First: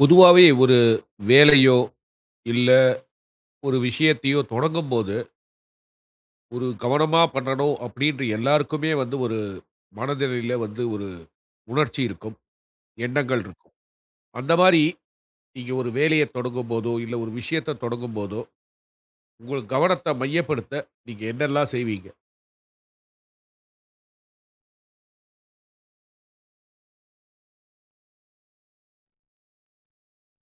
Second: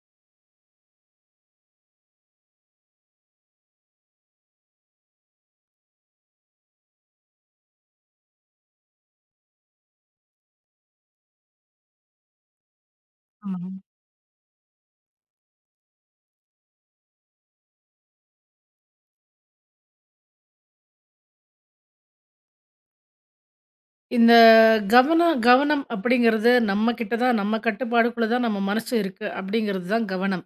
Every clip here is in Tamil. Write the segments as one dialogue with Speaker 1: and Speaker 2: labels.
Speaker 1: பொதுவாவே ஒரு வேலையோ, இல்ல ஒரு விஷயத்தையோ தொடங்கும்போது, ஒரு கவனமா பண்ணணும் அப்படின்ற எல்லாருக்குமே வந்து ஒரு மனநிலையில வந்து ஒரு உணர்ச்சி இருக்கும். எண்ணங்கள் இருக்கும்.
Speaker 2: ஆமாங்க.
Speaker 1: அந்த மாரி நீங்க ஒரு வேலைய தொடங்கும்போதோ, இல்ல ஒரு விஷயத்த தொடங்கும்போதோ, உங்க கவனத்த மையப்படுத்த நீங்க என்னெல்லாம் செய்வீங்க?
Speaker 2: இந்த கவனம் கவனம் அப்படிங்கிறது நம்ம கிட்ட தான், நம்ம கட்டுப்பாடுக்குள்ள தான் நம்ம மனசு இருக்கு அப்படிங்கிறது தான் கவனம்.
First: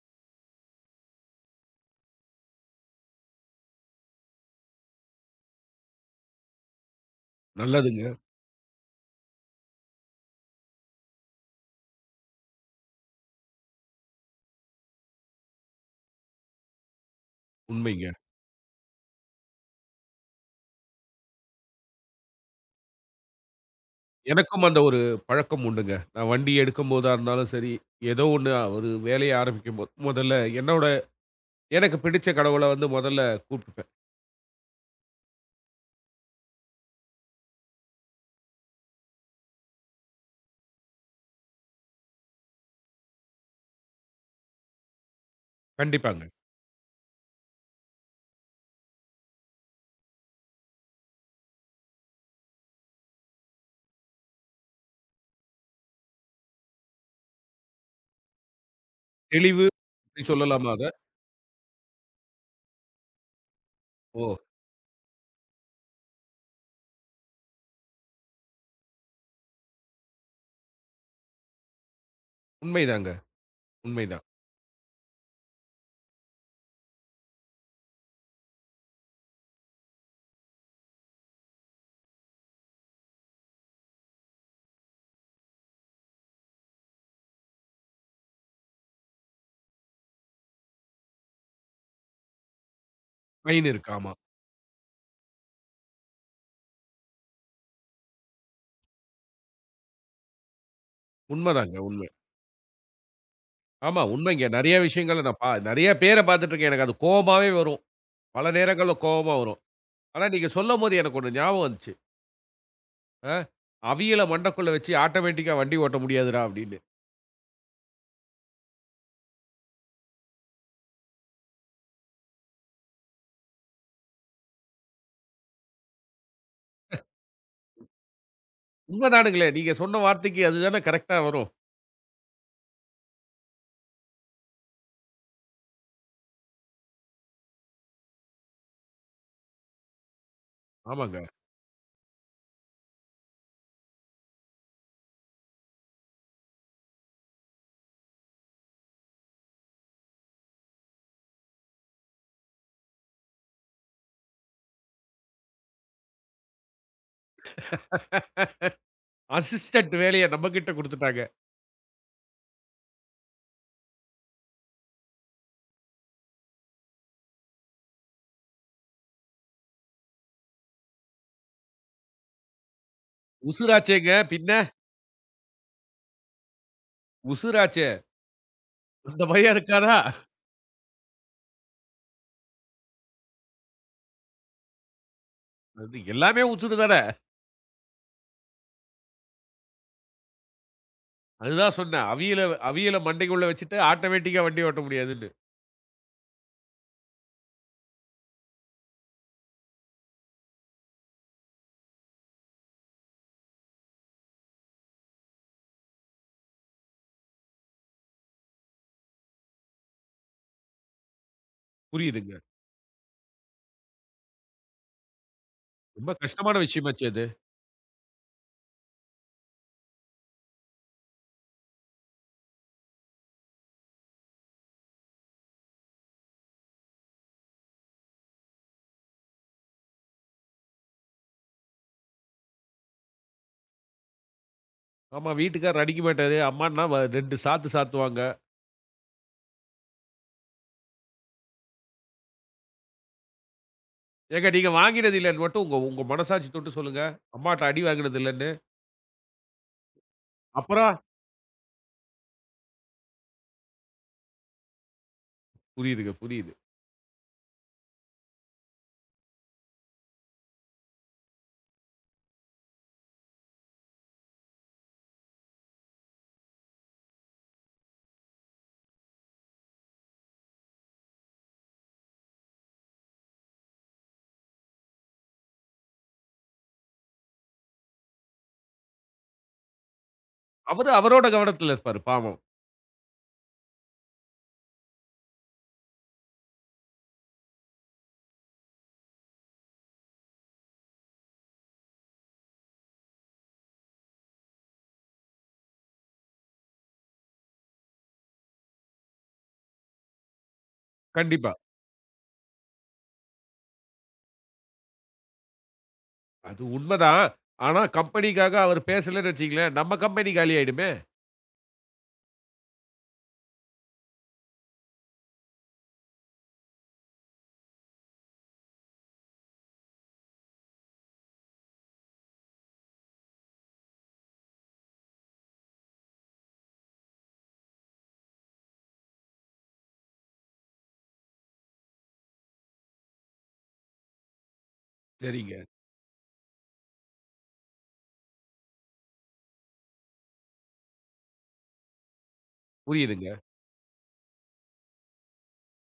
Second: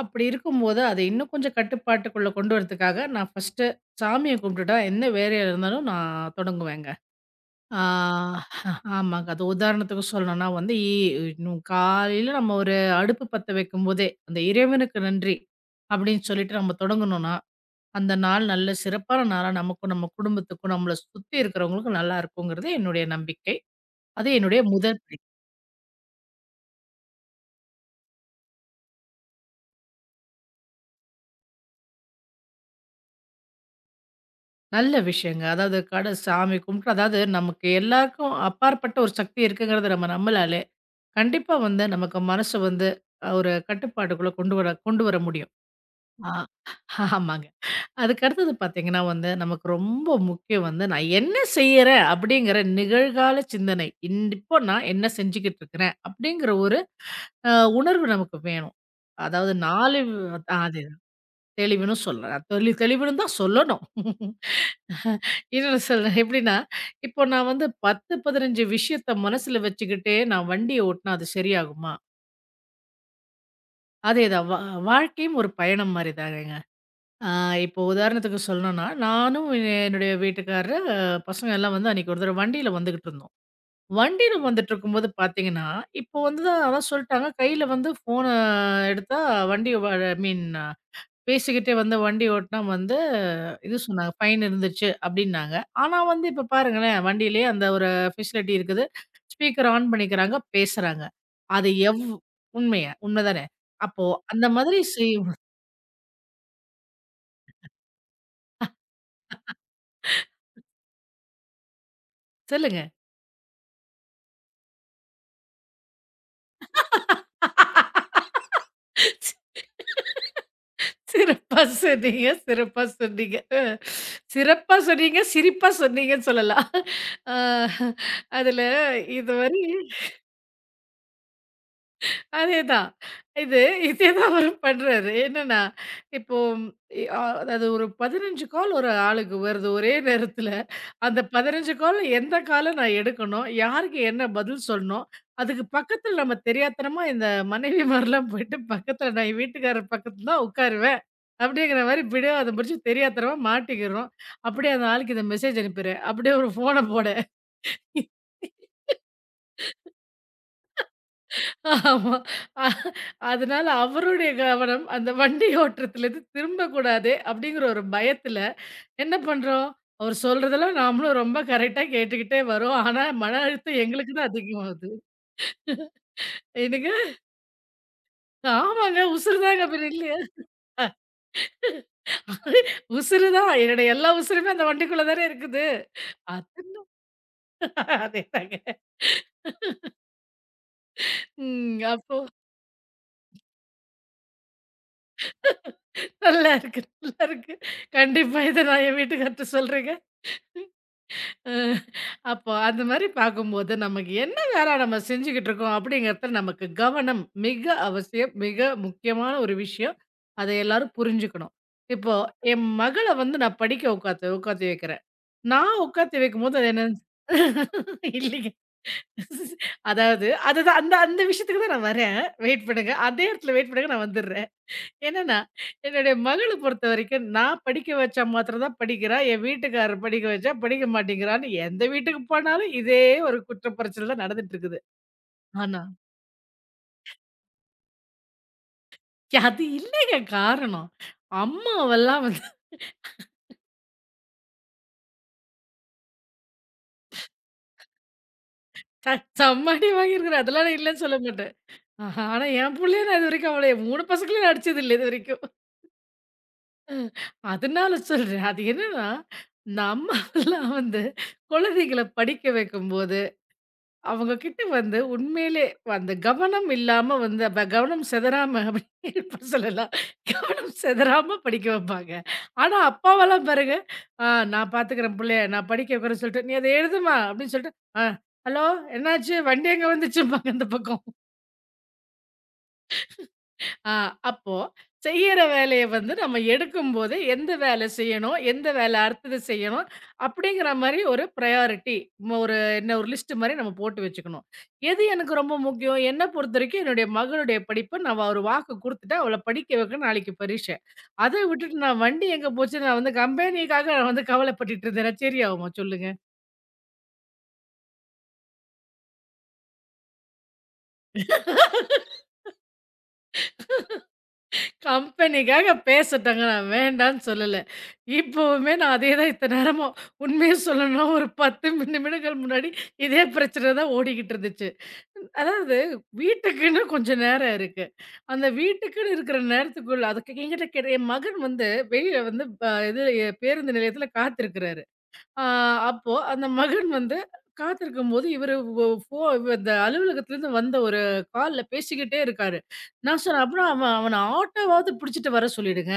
Speaker 2: அப்படி இருக்கும்போது அதை இன்னும் கொஞ்சம் கட்டுப்பாட்டுக்குள்ள கொண்டு வரதுக்காக நான் ஃபர்ஸ்ட்டு சாமிய கும்பிட்டுட்டா என்ன வேலையா இருந்தாலும் நான் தொடங்குவேங்க. ஆ
Speaker 1: நல்லதுங்க.
Speaker 2: ஆமாங்க. அது உதாரணத்துக்கு சொல்லணும்னா வந்து இன்னும் காலையில நம்ம ஒரு அடுப்பு பத்த வைக்கும்போதே, அந்த இறைவனுக்கு நன்றி அப்படின்னு சொல்லிட்டு நம்ம தொடங்குனோம்னா,
Speaker 1: உண்மைங்க.
Speaker 2: அந்த நாள் நல்ல சிறப்பான நாளா நமக்கும், நம்ம குடும்பத்துக்கும், நம்மள சுத்தி இருக்கிறவங்களுக்கும் நல்லா இருக்குங்கிறது என்னுடைய நம்பிக்கை. அது என்னுடைய
Speaker 1: எனக்கும் அந்த ஒரு
Speaker 2: முதல் படி.
Speaker 1: பழக்கம் உண்டுங்க. நான் வண்டி எடுக்கும்போதா இருந்தாலும் சரி, ஏதோ ஒண்ணு ஒரு வேலைய ஆரம்பிக்கும்போது, முதல்ல எனக்கு பிடிச்ச கடவுள வந்து முதல்ல கூப்பிட்டுப்பேன்.
Speaker 2: நல்ல விஷயங்க. அதாவது கட சாமி கும்பிட்டு அதாவது நமக்கு எல்லாருக்கும் அப்பாற்பட்ட ஒரு சக்தி இருக்குங்கிறத நம்ம நம்புனாலே, கண்டிப்பா வந்து நமக்கு மனசு வந்து ஒரு கட்டுப்பாட்டுக்குள்ள கொண்டு வர முடியும்.
Speaker 1: கண்டிப்பாங்க.
Speaker 2: ஆ ஆமாங்க. அதுக்கு அடுத்தது பார்த்தீங்கன்னா வந்து, நமக்கு ரொம்ப முக்கியம் வந்து, "நான் என்ன செய்யறேன்?" அப்படிங்கிற நிகழ்கால சிந்தனை. இப்போ நான் என்ன செஞ்சுகிட்டு இருக்கிறேன்? அப்படிங்கிற ஒரு அ உணர்வு நமக்கு வேணும். அதாவது
Speaker 1: தெளிவு
Speaker 2: 4
Speaker 1: அப்படி சொல்லலாமா அத?
Speaker 2: அதேதான் தெளிவுன்னு சொல்லலாம். தெளிவுன்னு தான் சொல்லணும்.
Speaker 1: ஓ!
Speaker 2: இல்ல சொல்றேன். எப்படின்னா, இப்போ நான் வந்து 10, 15 விஷயத்த மனசுல வச்சுக்கிட்டே நான் வண்டிய ஓட்டுனா அது சரியாகுமா?
Speaker 1: உண்மைதாங்க. உண்மைதான்.
Speaker 2: அதேதான். வாழ்க்கையும் ஒரு பயணம் மாரி தானேங்க. ஆ இப்போ உதாரணத்துக்கு சொல்லணும்னா, நானும் என்னுடைய வீட்டுக்காரரு, பசங்க எல்லாம் வந்து அன்னைக்கு ஒரு தடவ வண்டியில வந்துகிட்டு இருந்தோம். வண்டியில வந்துட்டு இருக்கும்போது பார்த்தீங்கன்னா, இப்போ வந்து தான் அதான் சொல்ட்டாங்க, கையில வந்து ஃபோன எடுத்தா வண்டி வ ஐ மீன் பேசிக்கிட்டே வந்து வண்டி ஓட்டினா வந்து
Speaker 1: மைன்
Speaker 2: இது
Speaker 1: இருக்கு.
Speaker 2: சொன்னாங்க,
Speaker 1: ஆமா.
Speaker 2: ஃபைன் இருந்துச்சு அப்டின்னாங்க. ஆனா வந்து இப்ப பாருங்களேன், வண்டியிலேயே அந்த ஒரு ஃபெசிலிட்டி இருக்குது. ஸ்பீக்கர் ஆன் பண்ணிக்கிறாங்க, பேசுறாங்க. அது
Speaker 1: உண்மதாங்க.
Speaker 2: எவ்
Speaker 1: உண்மை.
Speaker 2: உண்மையா உண்மதானே?
Speaker 1: ஆமா,
Speaker 2: அப்போ அந்த
Speaker 1: உண்மைங்க. நெறைய
Speaker 2: மாதிரி
Speaker 1: விஷயங்கள
Speaker 2: செய்யும்
Speaker 1: நான் நெறைய பேர பார்த்துட்டுருக்கேன். எனக்கு அது கோவமாவே வரும். பல நேரங்கள்ல கோவமா வரும். ஆனா நீங்க சொல்லும்போது எனக்கு ஒண்ணு ஞாபகம் வந்துச்சு.
Speaker 2: சொல்லுங்க.
Speaker 1: அ "அவியல மண்டைக்குள்ள வச்சு ஆட்டோமேட்டிக்கா வண்டி ஓட்ட முடியாதுடா" அப்படின்னு.
Speaker 2: சிறப்பா சொன்னீங்க, சிறப்பா சொன்னீங்க. சிறப்பா சொன்னீங்க, சிரிப்பா சொன்னீங்கன்னு சொல்லலாம். அ அதுல
Speaker 1: உண்மதானுங்களே.
Speaker 2: இதுவரை
Speaker 1: நீங்க சொன்ன வார்த்தைக்கு அதுதானே கரெக்ட்டா வரும்.
Speaker 2: அதேதான். இது இதேதான் அவரும் பண்றாரு. என்னன்னா, இப்போ இ அ அதாவது ஒரு 15 கால் ஒரு ஆளுக்கு வருது ஒரே நேரத்துல.
Speaker 1: ஆமாங்க.
Speaker 2: அந்த 15 கால்ல எந்த கால நான் எடுக்கணும்? யாருக்கு என்ன பதில் சொல்லணும்? அதுக்கு பக்கத்துல நம்ம தெரியாத்தனமா இந்த மனைவிமார்லாம் போயிட்டு பக்கத்துல நான் என் வீட்டுக்காரர் பக்கத்துல தான் உட்காருவேன். அப்படிங்கிற மாரி பிடிவாதம் பிடிச்சு தெரியாத்தனமா மாட்டிக்கிறோம். அப்படியே அந்த ஆளுக்கு இந்த மெசேஜ் அனுப்பிடுறேன். அப்படியே ஒரு ஃபோன போடேன்.
Speaker 1: அசிஸ்டன்ட் வேலைய நம்மகிட்ட குடுத்துட்டாங்க.
Speaker 2: ஆமா. அ அதனால அவருடைய கவனம் அந்த வண்டி ஓட்டத்திலேருந்து திரும்பக்கூடாதே அப்படிங்கிற ஒரு பயத்துல என்ன பண்றோம், அவர் சொல்றதெல்லாம் நாமளும் ரொம்ப கரெக்ட்டா கேட்டுக்கிட்டே வரோம். ஆனா, மன அழுத்தம் எங்களுக்கு
Speaker 1: உசுராச்சேங்க
Speaker 2: தான்
Speaker 1: பின்ன.
Speaker 2: அதிகமாகுது. என்னங்க?
Speaker 1: உசுராச்சே.
Speaker 2: ஆமாங்க.
Speaker 1: இந்த
Speaker 2: உசுரு
Speaker 1: பயம்
Speaker 2: தாங்க அப்புறம்
Speaker 1: இருக்காதா?
Speaker 2: இல்லையா? உசுரு தான். என்னுடைய எல்லா உசுருமே அந்த வண்டிக்குள்ள தானே இருக்குது.
Speaker 1: அது எல்லாமே உசுரு
Speaker 2: அதுன்னு
Speaker 1: தான.
Speaker 2: அதேதாங்க.
Speaker 1: அதுதான்
Speaker 2: ம்.
Speaker 1: சொன்னேன்.
Speaker 2: அப்போ
Speaker 1: அவியல அவியல மண்டைக்குள்ள வச்சுட்டு ஆட்டோமேட்டிக்கா வண்டி ஓட்ட முடியாதுன்னு.
Speaker 2: நல்லா இருக்கு, நல்லா இருக்கு. கண்டிப்பா இத நான் என் வீட்டுக்கார்ட்ட சொல்றேங்க. அ அப்போ அந்த மாரி பார்க்கும்போது, நமக்கு என்ன வேலை நம்ம செஞ்சுகிட்டு இருக்கோம் அப்படிங்கிறதுல நமக்கு கவனம் மிக அவசியம். மிக முக்கியமான ஒரு விஷயம். அத எல்லாரும் புரிஞ்சுக்கணும். இப்போ
Speaker 1: புரியுதுங்க.
Speaker 2: என் மகள வந்து நான் படிக்க உட்காத்தி வைக்கிறேன். நான்
Speaker 1: ரொம்ப
Speaker 2: உட்காத்தி
Speaker 1: கஷ்டமான
Speaker 2: வைக்கும்போது அது என்ன
Speaker 1: விஷயமாச்சே அது.
Speaker 2: இல்லைங்க. அதாவது அதுதான் அந்த அந்த விஷயத்துக்கு தான் நான் வரேன். வெயிட் பண்ணுங்க. அதே இடத்துல வெயிட் பண்ணுங்க நான் வந்துடுறேன். என்னன்னா, என்னுடைய மகள பொறுத்தவரைக்கும், நான் படிக்க வச்சா மாத்திரம் தான் படிக்கிறா. என் வீட்டுக்காரர் படிக்க வச்சா படிக்க மாட்டேங்கிறான்னு, எந்த வீட்டுக்கு போனாலும் இதே ஒரு குற்ற பரிச்சல் தான் நடந்துட்டு இருக்குது.
Speaker 1: ஆமா.
Speaker 2: ஆனா,
Speaker 1: வீட்டுக்காரர் அடிக்க மாட்டாரு. அம்மான்னா 2 சாத்து சாத்துவாங்க.
Speaker 2: அது இல்லைங்க காரணம். அம்மாவெல்லாம் வந்து
Speaker 1: "ஏங்க நீங்க வாங்கினது இல்லன்னு மட்டும் உங்க உங்க மனசாட்சி தொட்டு சொல்லுங்க. அம்மாட்ட அடி வாங்கினது இல்லன்னு."
Speaker 2: ச சம்மாடி வாங்கியிருக்கிறேன். அதெல்லாம் நான்
Speaker 1: அப்புறம்?
Speaker 2: இல்லன்னு சொல்ல மாட்டேன். ஆஹா, ஆனா, என் புள்ளைய நான் இதுவரைக்கும் அவள என் 3 பசங்களையும் நான் அடிச்சது இல்ல இதுவரைக்கும்.
Speaker 1: புரியுதுங்க, புரியுது.
Speaker 2: அதனால சொல்றேன். அது என்னன்னா, இந்த அம்மாவெல்லாம் வந்து குழந்தைகள படிக்க வைக்கும்போது அவங்க கிட்ட வந்து உண்மையிலே அந்த கவனம் இல்லாம வந்து அப்ப கவனம் செதறாம அப்படின்னு இப்ப சொல்லலாம். கவனம் செதறாம படிக்க வைப்பாங்க. ஆனா, அப்பாவெல்லாம் பாருங்க, "ஆ நான் பார்த்துக்கிறேன் புள்ளைய, நான் படிக்க வைக்கிறேன்னு" சொல்லிட்டு, "நீ அத எழுதுமா" அப்படின்னு சொல்லிட்டு, ஹலோ என்னாச்சு? வண்டி எங்க வந்துச்சும்பாங்க அந்த
Speaker 1: அவரு
Speaker 2: பக்கம்."
Speaker 1: அவரோட கவனத்துல இருப்பாரு பாவம்.
Speaker 2: ஆ, அப்போ செய்யற வேலைய வந்து நம்ம எடுக்கும்போதே, எந்த வேலை செய்யணும்? எந்த வேலை அடுத்தது செய்யணும்? அப்படிங்கிற மாரி ஒரு ப்ரையாரிட்டி ஒரு என்ன ஒரு லிஸ்ட் மாரி நம்ம போட்டு வச்சுக்கணும். எது எனக்கு ரொம்ப முக்கியம்? என்ன பொறுத்தவரைக்கும் என்னுடைய மகளுடைய படிப்பு நான் ஒரு வாக்கு குடுத்துட்டேன். அவள படிக்க வைக்கணும் நாளைக்கு பரீட்சை. அத
Speaker 1: கண்டிப்பா.
Speaker 2: விட்டுட்டு நான் வண்டி எங்க போச்சுன்னு நான் வந்து கம்பெனிக்காக நான் வந்து கவலைப்பட்டுட்டு இருந்தேனா சரியாகுமா சொல்லுங்க?
Speaker 1: அது உண்மதான். ஆனா கம்பெனிக்காக அவர் பேசலன்னு வச்சுக்கங்களேன், நம்ம கம்பெனி காலியாயிடுமே!
Speaker 2: கம்பெனிக்காக பேசட்டங்க. நான் வேண்டான்னு சொல்லல. இப்பவுமே நான் அதே தான் இத்தன நேரமா. உண்மைய சொல்லணும்னா ஒரு 10 நிமிடங்கள் முன்னாடி இதே பிரச்சனை தான் ஓடிக்கிட்டு இருந்துச்சு. அதாவது வீட்டுக்குன்னு கொஞ்சம் நேரம் இருக்கு. அந்த வீட்டுக்குன்னு இருக்கிற நேரத்துக்குள்ள அதுக்கு என்கிட்ட கேட்ட என் மகன் வந்து வெளியில வந்து பேருந்து நிலையத்தில காத்திருக்கிறாரு. ஆ
Speaker 1: சரிங்க.
Speaker 2: அப்போ அந்த மகன் வந்து காத்திருக்கும்போது இவரு ஒ ஃபோ இந்த அலுவலகத்துலேருந்து வந்த ஒரு கால்ல பேசிக்கிட்டே இருக்காரு. நான்
Speaker 1: புரியுதுங்க.
Speaker 2: சொன்னேன், "அப்புறம் அவன் அவன ஆட்டோவாவது பிடிச்சிட்டு வர சொல்லிடுங்க.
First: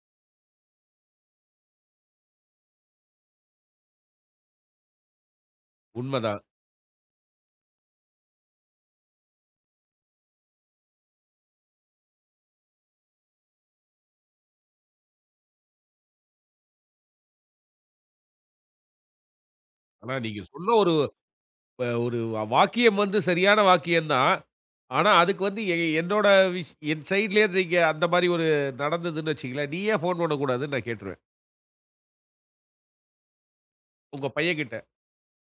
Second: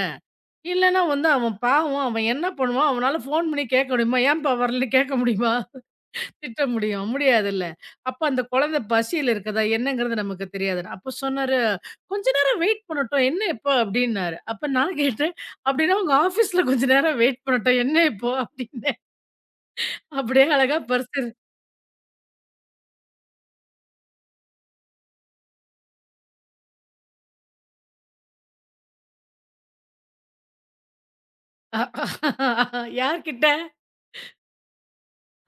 Speaker 2: இல்லன்னா வந்து அவன் பாவம் அவன் என்ன பண்ணுவான்? அவனால ஃபோன் பண்ணி கேட்க முடியுமா? ஏன்பா வரலன்னு கேட்க முடியுமா?
Speaker 1: உண்மதான்.
Speaker 2: திட்ட முடியும். முடியாதுல்ல. அப்ப அந்த குழந்தை பசியில இருக்குதா? என்னங்கிறது நமக்கு தெரியாது." அப்போ சொன்னாரு, "கொஞ்ச நேரம் வெயிட் பண்ணட்டும். என்ன இப்போ?" அப்படின்னாரு. அப்ப நான் கேட்டேன், "அப்படின்னா உங்க ஆஃபீஸ்ல கொஞ்ச நேரம் வெயிட் பண்ணட்டும். என்ன இப்போ?" அப்படின்னேன்.
Speaker 1: ஆனா நீங்க
Speaker 2: அப்படியே
Speaker 1: சொன்ன
Speaker 2: அழகா பர்ஸ்
Speaker 1: ஒரு வாக்கியம் வந்து சரியான வாக்கியம் தான். ஆனா, அதுக்கு வந்து என்னோட என் சைட்லயே நீங்க அந்த மாரி ஒரு நடந்ததுன்னு வச்சுக்கங்களேன், நீ ஏன் ஃபோன் பண்ணக்கூடாதுன்னு நான் கேட்டுருவேன்.
Speaker 2: அ யார்கிட்ட?
Speaker 1: உங்க பையன்கிட்ட.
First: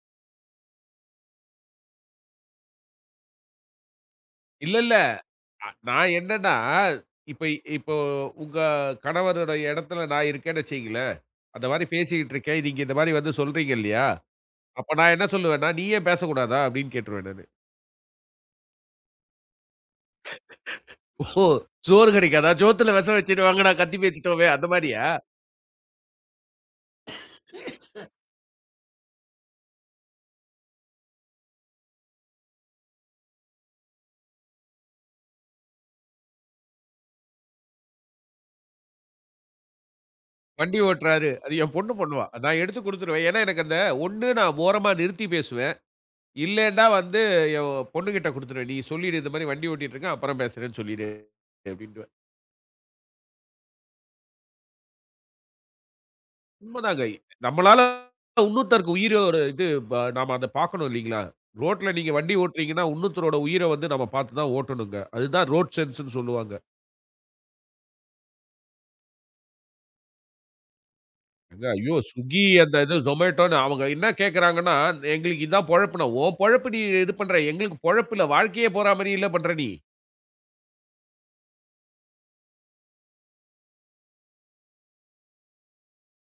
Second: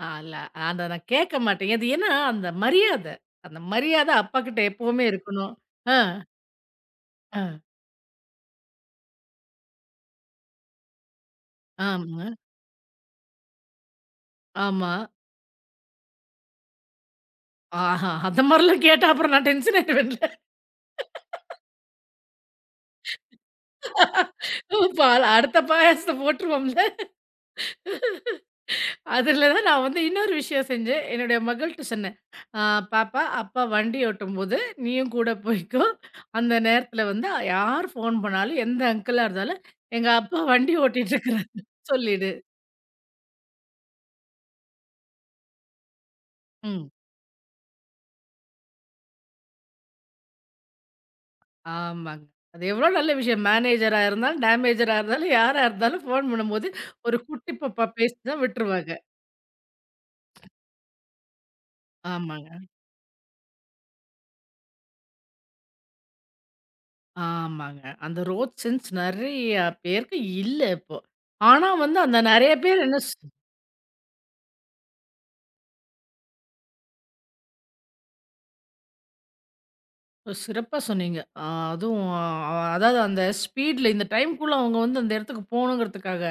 Speaker 2: அல்ல. அத நான் கேட்க மாட்டேன். அது ஏன்னா, அந்த மரியாத. அந்த மரியாத அப்பாகிட்ட
Speaker 1: இல்ல, இல்ல.
Speaker 2: எப்பவுமே இருக்கணும். அ,
Speaker 1: நான் என்னன்னா, இப்ப
Speaker 2: அ,
Speaker 1: இப்போ உங்க கணவரோட இடத்துல நான் இருக்கேன்னு வச்சுக்கங்களேன், அந்த மாரி
Speaker 2: ஆமா,
Speaker 1: பேசிக்கிட்டு இருக்கேன். நீங்க இந்த மாரி வந்து சொல்றீங்க இல்லையா?
Speaker 2: ஆமா.
Speaker 1: அப்ப நான் என்ன சொல்லுவேன்னா, "நீ ஏன் பேசக்கூடாதா?" அப்படின்னு கேட்டுருவேன் நானு.
Speaker 2: ஆஹா! அந்த மாரிலாம் கேட்டா அப்புறம் நான் டென்ஷன் ஆயிருவேன்ல.
Speaker 1: ஓஹோ! சோறு கிடைக்காதா? சோத்துல விஷம் வச்சுடுவாங்கடா கத்தி பேசிட்டோமே அந்த மாரியா?
Speaker 2: பால் அடுத்த பாயாசத்த போட்டுருவோம்ல. அதுல தான் நான் வந்து இன்னொரு விஷயம் செஞ்சேன். என்னுடைய மகள்ட்ட சொன்னேன். "அ பாப்பா, அப்பா வண்டி ஓட்டும்போது நீயும் கூட போய்க்கோ. அந்த நேரத்துல வந்து யார் ஃபோன் பண்ணாலும், எந்த அங்கிளா இருந்தாலும், எங்க அப்பா வண்டி
Speaker 1: வண்டி
Speaker 2: ஓட்டிட்டு
Speaker 1: ஓட்டுறாரு. அது
Speaker 2: இருக்கிறாரு
Speaker 1: என் பொண்ணு பண்ணுவா.
Speaker 2: சொல்லிடு."
Speaker 1: நான் எடுத்து குடுத்துருவேன். ஏன்னா, எனக்கு அந்த 1 நான் ஓரமா நிறுத்தி பேசுவேன். இல்லன்னா
Speaker 2: ம்.
Speaker 1: வந்து என் பொண்ணுகிட்ட குடுத்துருவேன். "நீ சொல்லிடு இந்த மாரி வண்டி ஓட்டிட்டு இருக்கேன். அப்புறம் பேசுறேன்னு சொல்லிடு" அப்படின்டுவேன்.
Speaker 2: ஆமாங்க. அது எவ்ளோ நல்ல விஷயம். மேனேஜரா இருந்தாலும், டேமேஜரா இருந்தாலும், யாரா இருந்தாலும் ஃபோன் பண்ணும்போது
Speaker 1: உண்மதாங்க.
Speaker 2: ஒரு குட்டி
Speaker 1: நம்மளால
Speaker 2: பாப்பா பேசி தான் விட்டுருவாங்க.
Speaker 1: இன்னொருத்தருக்கு உயிர ஒரு இது நாம அத பார்க்கணும் இல்லீங்களா? ரோட்ல நீங்க வண்டி
Speaker 2: ஆமாங்க,
Speaker 1: ஓட்டுறீங்கன்னா, இன்னொருத்தரோட உயிர வந்து நம்ம பார்த்து தான் ஓட்டணுங்க. அதுதான் ரோட் சென்ஸ்ன்னு சொல்லுவாங்க.
Speaker 2: ஆமாங்க. அந்த ரோட் சென்ஸ் நெறையா பேருக்கு இல்ல இப்போ.
Speaker 1: ஏங்க
Speaker 2: ஆனா
Speaker 1: ஐயோ!
Speaker 2: வந்து அந்த
Speaker 1: Swiggy
Speaker 2: நெறைய
Speaker 1: அந்த
Speaker 2: பேர்
Speaker 1: இது
Speaker 2: என்ன ஸ்
Speaker 1: Zomatoன்னு அவங்க என்ன கேட்கறாங்கன்னா, "எங்களுக்கு இதான் பொழப்புன்னா" "உன் பொழப்பு நீ இது பண்ற. எங்களுக்கு பொழப்பு இல்ல. வாழ்க்கையே போற மாரி இல்ல பண்ற நீ."
Speaker 2: சிறப்பா சொன்னீங்க. அ அதுவும் அ அதாவது அந்த ஸ்பீட்ல இந்த டைம்க்குள்ள அவங்க வந்து அந்த இடத்துக்கு போணுங்கிறதுக்காக,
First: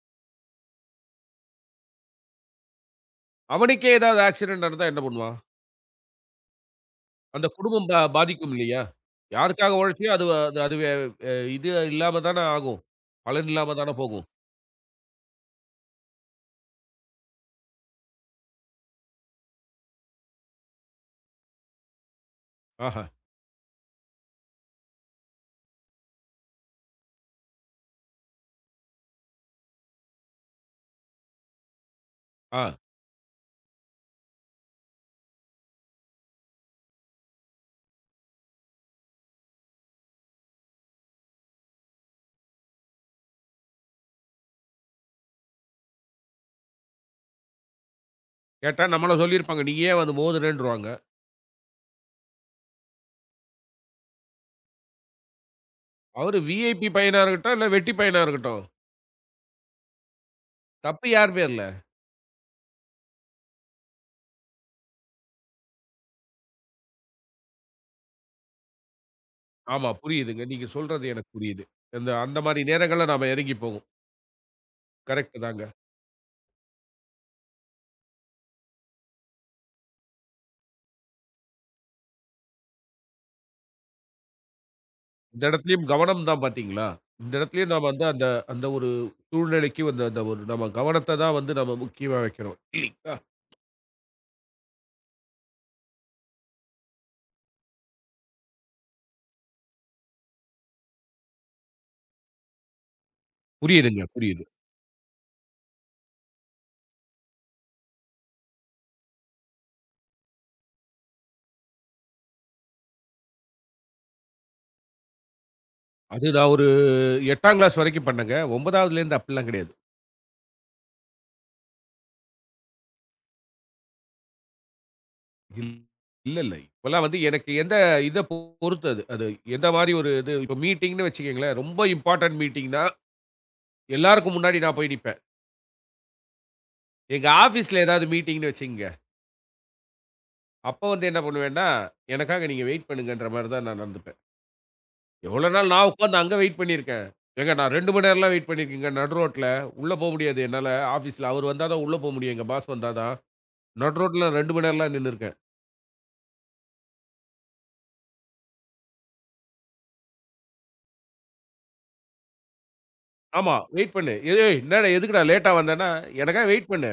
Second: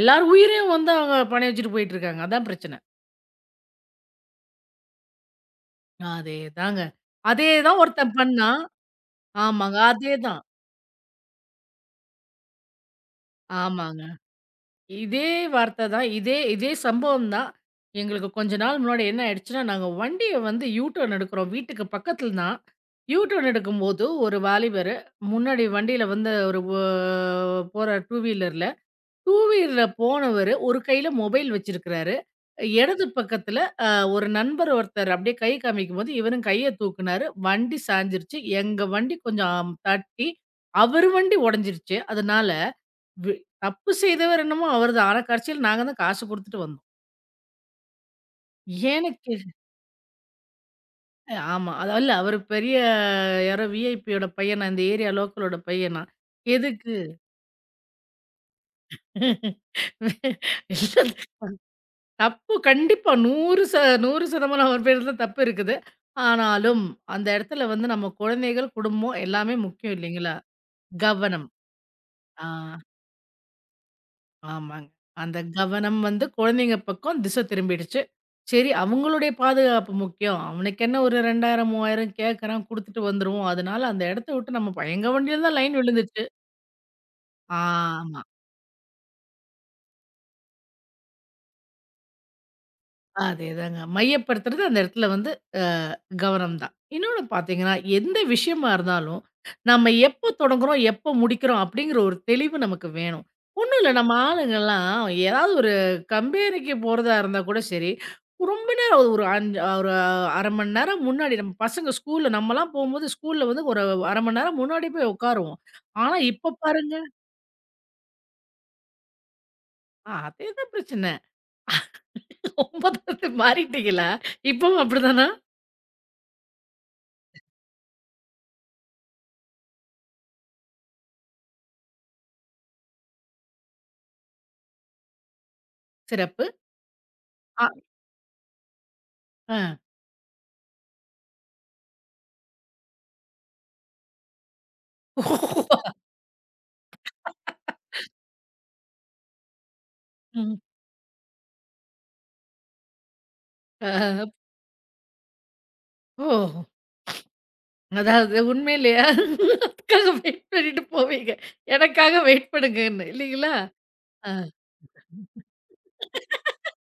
Speaker 2: எல்லார் உயிரையும் வந்து அவங்க பணயம் வச்சுட்டு போயிட்டுருக்காங்க. அதான் பிரச்சனை.
Speaker 1: அவனுக்கே ஏதாவது ஆக்சிடென்ட் நடந்தா என்ன பண்ணுவான்?
Speaker 2: அதேதாங்க.
Speaker 1: அந்த
Speaker 2: அதே தான்
Speaker 1: குடும்பம்
Speaker 2: ஒருத்தன்
Speaker 1: பாதிக்கும்
Speaker 2: பண்ணான்.
Speaker 1: இல்லையா?
Speaker 2: ஆமாங்க.
Speaker 1: யாருக்காக உழைச்சியோ அது
Speaker 2: அதேதான்.
Speaker 1: அது அது வே இது இல்லாம தான ஆகும். பலன் இல்லாம தான
Speaker 2: ஆமாங்க.
Speaker 1: போகும்.
Speaker 2: இதே வார்த்தை தான். இதே இதே சம்பவம் தான். எங்களுக்கு கொஞ்ச நாள் முன்னாடி என்ன ஆயிடுச்சுன்னா, நாங்க வண்டிய வந்து யூ டர்ன் எடுக்கிறோம். வீட்டுக்கு பக்கத்துல தான்.
Speaker 1: ஆஹா!
Speaker 2: யூ டர்ன் எடுக்கும்போது ஒரு வாலிபரு முன்னாடி வண்டியில வந்து ஒரு ஒ போற டூ வீலர்ல. டூ வீலர்ல போனவரு ஒரு கையில மொபைல் வச்சிருக்கிறாரு.
Speaker 1: ஆ
Speaker 2: இடது பக்கத்துல அ ஒரு நண்பர் ஒருத்தர் அப்படியே கை காமிக்கும்போது, இவரும் கைய தூக்குனாரு. வண்டி சாஞ்சிருச்சு. எங்க வண்டி கொஞ்சம் தட்டி, அவரு வண்டி உடைஞ்சிருச்சு. அதனால வி தப்பு செய்தவர் என்னமோ அவர்தான். ஆனா கடைசியில நாங்க தான் காசு குடுத்துட்டு வந்தோம்.
Speaker 1: கேட்டா
Speaker 2: ஏன்னு
Speaker 1: நம்மள
Speaker 2: கே
Speaker 1: சொல்லியிருப்பாங்க. நீ ஏன் வந்து மோதுனேன்ருவாங்க.
Speaker 2: ஆமா. அது இல்ல அவரு பெரிய யாரோ விஐபியோட பையனா, இந்த ஏரியா லோக்கலோட பையனா.
Speaker 1: அவரு விஐபி
Speaker 2: எதுக்கு?
Speaker 1: பையனா இருக்கட்டும், இல்ல வெட்டி பையனா இருக்கட்டும்.
Speaker 2: இல்ல
Speaker 1: தப்பு யார் பேர்ல?
Speaker 2: தப்பு கண்டிப்பா 100% அவர் பேர்ல தான் தப்பு இருக்குது. ஆனாலும் அந்த இடத்துல வந்து நம்ம குழந்தைகள், குடும்பம் எல்லாமே
Speaker 1: ஆமா
Speaker 2: முக்கியம் இல்லைங்களா?
Speaker 1: புரியுதுங்க. நீங்க சொல்றது எனக்கு
Speaker 2: கவனம்.
Speaker 1: புரியுது. அந்த
Speaker 2: ஆ.
Speaker 1: மாரி நேரங்கள்ல நாம இறங்கி போவோம்.
Speaker 2: ஆமாங்க. அந்த
Speaker 1: கரெக்ட் தாங்க.
Speaker 2: கவனம் வந்து குழந்தைங்க பக்கம் திசை திரும்பிடுச்சு. சரி அவங்களுடைய பாதுகாப்பு முக்கியம். அவனுக்கு என்ன ஒரு 2000, 3000 கேட்கறான் குடுத்துட்டு வந்துருவோம். அதனால அந்த இடத்த விட்டு நம்ம எங்க
Speaker 1: இந்த
Speaker 2: வண்டியில தான் லைன்
Speaker 1: இடத்துலயும்
Speaker 2: விழுந்துச்சு.
Speaker 1: கவனம் தான் பார்த்தீங்களா? இந்த இடத்துலயும் நாம வந்து
Speaker 2: ஆமா.
Speaker 1: அந்த அந்த ஒரு சூழ்நிலைக்கு வந்து அந்த ஒரு நம்ம கவனத்த தான் வந்து நம்ம முக்கியமா வைக்கிறோம். இல்லீங்களா?
Speaker 2: அதேதாங்க. மையப்படுத்துறது அந்த இடத்துல வந்து அ கவனம் தான். இன்னொன்னு பார்த்தீங்கன்னா, எந்த விஷயமா இருந்தாலும், நம்ம எப்போ தொடங்குறோம், எப்போ முடிக்கிறோம் அப்படிங்கிற ஒரு தெளிவு நமக்கு வேணும். ஒண்ணும் இல்ல
Speaker 1: புரியுதுங்க,
Speaker 2: நம்ம
Speaker 1: புரியுது.
Speaker 2: ஆளுங்கலாம் ஏதாவது ஒரு கம்பெனிக்கு போறதா இருந்தா கூட சரி, ரொம்ப நேரம் ஒரு 5 ஒரு 1/2 மணி நேரம் முன்னாடி நம்ம பசங்க ஸ்கூல்ல நம்மலாம் போம்போது ஸ்கூல்ல வந்து ஒரு 1/2 மணி நேரம் முன்னாடி போய் உட்காருவோம். ஆனா
Speaker 1: அது நான்
Speaker 2: இப்ப
Speaker 1: ஒரு
Speaker 2: பாருங்க
Speaker 1: 8ஆம் கிளாஸ் வரைக்கும் பண்ணேங்க. 9வதுலேருந்து அப்படிலாம் கிடையாது.
Speaker 2: அதேதான் பிரச்சனை. 9வது மாறிட்டீங்களா? இப்பவும் அப்படிதானா?
Speaker 1: இல் இல்ல, இல்ல. இப்போலாம் வந்து எனக்கு எந்த இத பொறுத்து அது. அது எந்த மாரி ஒரு இது இப்போ மீட்டிங்ன்னு வச்சுக்கங்களேன், ரொம்ப இம்பார்ட்டன்ட் மீட்டிங்னா, எல்லாருக்கும் முன்னாடி நான் போய் நிப்பேன்.
Speaker 2: சிறப்பு.
Speaker 1: எங்க
Speaker 2: அ.
Speaker 1: ஆஃபீஸ்ல ஏதாவது மீட்டிங்ன்னு வச்சுக்கங்க,
Speaker 2: ஆ.
Speaker 1: அப்ப வந்து என்ன பண்ணுவேன்னா, எனக்காக நீங்க வெயிட் பண்ணுங்கன்ற மாரி தான் நான் நடந்துப்பேன். எவ்வளோ நாள் நான் உட்காந்து அங்க வெயிட் பண்ணியிருக்கேன். ஏங்க நான் 2 மணி நேரம்லாம் வெயிட் பண்ணியிருக்கேங்க நடு ரோட்ல. உள்ள போ முடியாது
Speaker 2: ம்.
Speaker 1: என்னால ஆஃபீஸ்ல. அவரு வந்தா தான் உள்ள போ முடியும். எங்க பாஸ் வந்தா தான். நடு
Speaker 2: ஆ
Speaker 1: ரோட்ல 2 மணி நேரம்லாம் நின்னுருக்கேன்.
Speaker 2: ஓ! அதாவது உண்மையிலயா? அதுக்காக வெயிட் பண்ணிட்டு போவீங்க. எனக்காக வெயிட் பண்ணுங்கன்னு இல்லீங்களா?
Speaker 1: ஆமா. வெயிட் பண்ணு.
Speaker 2: ஆ.
Speaker 1: "ஏய் ஏய் என்னடா எதுக்குடா லேட்டா வந்தேன்னா?" "எனக்காக வெயிட் பண்ணு.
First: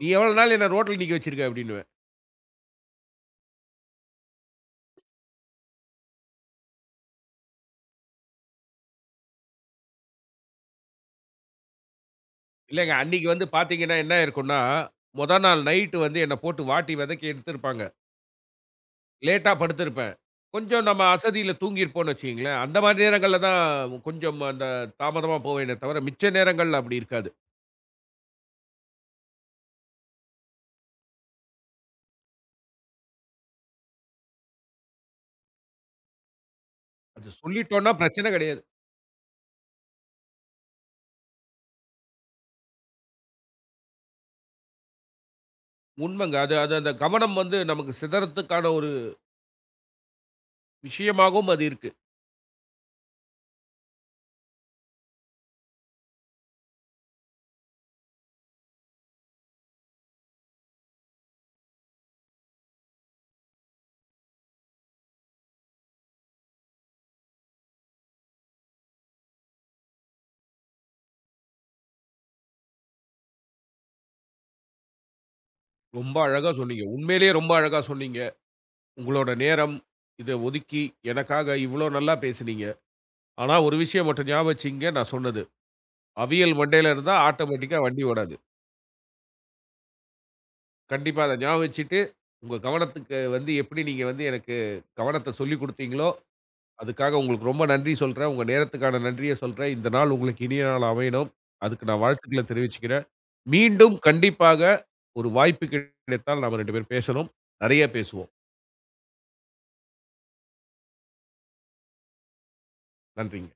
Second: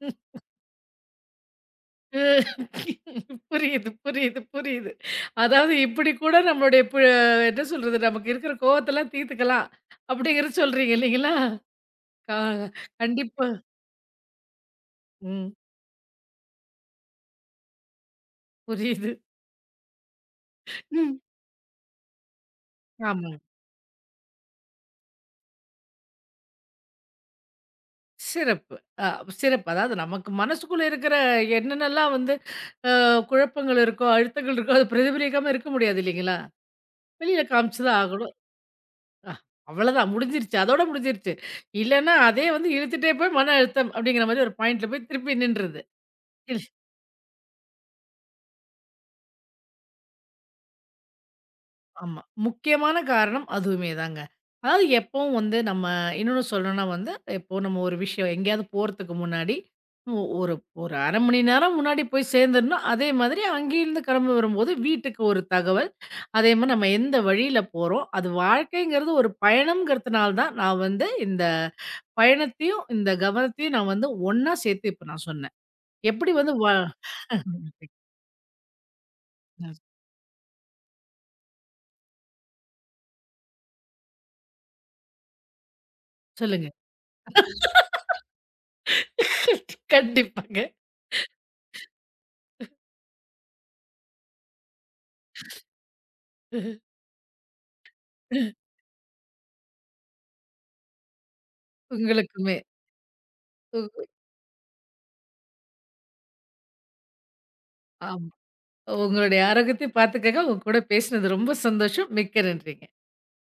Speaker 1: நீ எவ்வளோ நாள் என்ன ரோட்ல நிக்க வச்சிருக்க?" அப்படின்னுவேன்.
Speaker 2: புரியுது, புரியுது, புரியுது. அதாவது இப்படி கூட நம்மளுடைய பு என்ன சொல்றது? நமக்கு இருக்கிற கோவத்தெல்லாம் தீர்த்துக்கலாம். அப்படிங்கிறது சொல்றீங்க இல்லீங்களா? கா
Speaker 1: இல்லங்க அன்னைக்கு
Speaker 2: கண்டிப்பா.
Speaker 1: வந்து பார்த்தீங்கன்னா, என்ன இருக்கும்ன்னா, மொத
Speaker 2: ம்.
Speaker 1: நாள் நைட்டு வந்து என்ன போட்டு வாட்டி வதக்கி எடுத்திருப்பாங்க.
Speaker 2: புரியுது.
Speaker 1: லேட்டா படுத்திருப்பேன். கொஞ்சம் நம்ம
Speaker 2: ம்.
Speaker 1: அசதியில தூங்கியிருப்போம்னு வச்சுக்கங்களேன். அந்த மாரி
Speaker 2: ஆமா.
Speaker 1: நேரங்கள்ல தான் கொஞ்சம் அந்த தாமதமா போவேனே தவிர, மிச்ச நேரங்கள்ல அப்படி இருக்காது.
Speaker 2: சிறப்பு. அ சிறப்பு. அதாவது நமக்கு மனசுக்குள்ள இருக்கிற என்னென்னலாம் வந்து அ குழப்பங்கள் இருக்கோ, அழுத்தங்கள் இருக்கோ, அது பிரதிபலிக்காம இருக்க முடியாது இல்லைங்களா?
Speaker 1: அது
Speaker 2: வெளியில காமிச்சு
Speaker 1: சொல்லிட்டோம்னா
Speaker 2: தான்
Speaker 1: பிரச்சனை
Speaker 2: ஆகணும்.
Speaker 1: கிடையாது.
Speaker 2: அ அவ்வளதான் முடிஞ்சிருச்சு. அதோட முடிஞ்சிருச்சு. இல்லன்னா அதே வந்து இழுத்துட்டே போய் மன அழுத்தம் அப்படிங்கிற மாரி ஒரு பாயிண்ட்ல போய் திருப்பி நின்றுது.
Speaker 1: உண்மைங்க. அது அது அந்த கவனம் வந்து நமக்கு சிதறத்துக்கான ஒரு விஷயமாகவும் அது இருக்கு.
Speaker 2: ஆமா. முக்கியமான காரணம் அதுவுமே தாங்க. அதாவது எப்பவும் வந்து நம்ம இன்னொன்னு சொல்லணும்னா வந்து, இப்போ நம்ம ஒரு விஷயம் எங்கேயாவது போறதுக்கு முன்னாடி, ஒ ஒரு ஒரு 1/2 மணி நேரம் முன்னாடி போய் சேர்ந்துரணும். அதே மாதிரி அங்கேருந்து கிளம்பி வரும்போது வீட்டுக்கு ஒரு தகவல். அதே மாரி நம்ம எந்த வழியில போறோம். அது வாழ்க்கைங்கிறது ஒரு பயணம்ங்கிறதுனால தான் நான் வந்து இந்த பயணத்தையும், இந்த கவனத்தையும் நான் வந்து ஒண்ணா சேர்த்து இப்ப நான் சொன்னேன்.
Speaker 1: ரொம்ப
Speaker 2: எப்படி
Speaker 1: அழகா
Speaker 2: வந்து வ
Speaker 1: சொன்னீங்க. உண்மையிலேயே ரொம்ப அழகா சொன்னீங்க. உங்களோட நேரம், இத ஒதுக்கி எனக்காக இவ்ளோ நல்லா பேசினீங்க. ஆனா ஒரு விஷயம் மட்டும் ஞாபகம் வச்சுக்கங்க நான் சொன்னது. அவியல்
Speaker 2: சொல்லுங்க.
Speaker 1: மண்டையில இருந்தா ஆட்டோமேட்டிக்கா வண்டி ஓடாது.
Speaker 2: கண்டிப்பாங்க.
Speaker 1: கண்டிப்பா அத ஞாபகம் வச்சுட்டு, உங்க கவனத்துக்கு வந்து எப்படி நீங்க வந்து எனக்கு கவனத்த சொல்லிக் குடுத்தீங்களோ, அதுக்காக உங்களுக்கு ரொம்ப நன்றி சொல்றேன். உங்க நேரத்துக்கான நன்றிய சொல்றேன். இந்த நாள் உங்களுக்கு இனிய நாள் அமையணும். அதுக்கு நான் வாழ்த்துக்கள
Speaker 2: உங்களுக்குமே.
Speaker 1: தெரிவிச்சுக்கிறேன். மீண்டும் கண்டிப்பாக ஒரு வாய்ப்பு கிடைத்தால் நாம 2 பேரும் பேசணும். நெறைய
Speaker 2: ஆமா.
Speaker 1: பேசுவோம்.
Speaker 2: உங்களுடைய ஆரோக்கியத்தையும் பார்த்துக்கங்க. உங்க கூட பேசினது ரொம்ப சந்தோஷம். மிக்க நன்றிங்க.
Speaker 1: நன்றிங்க.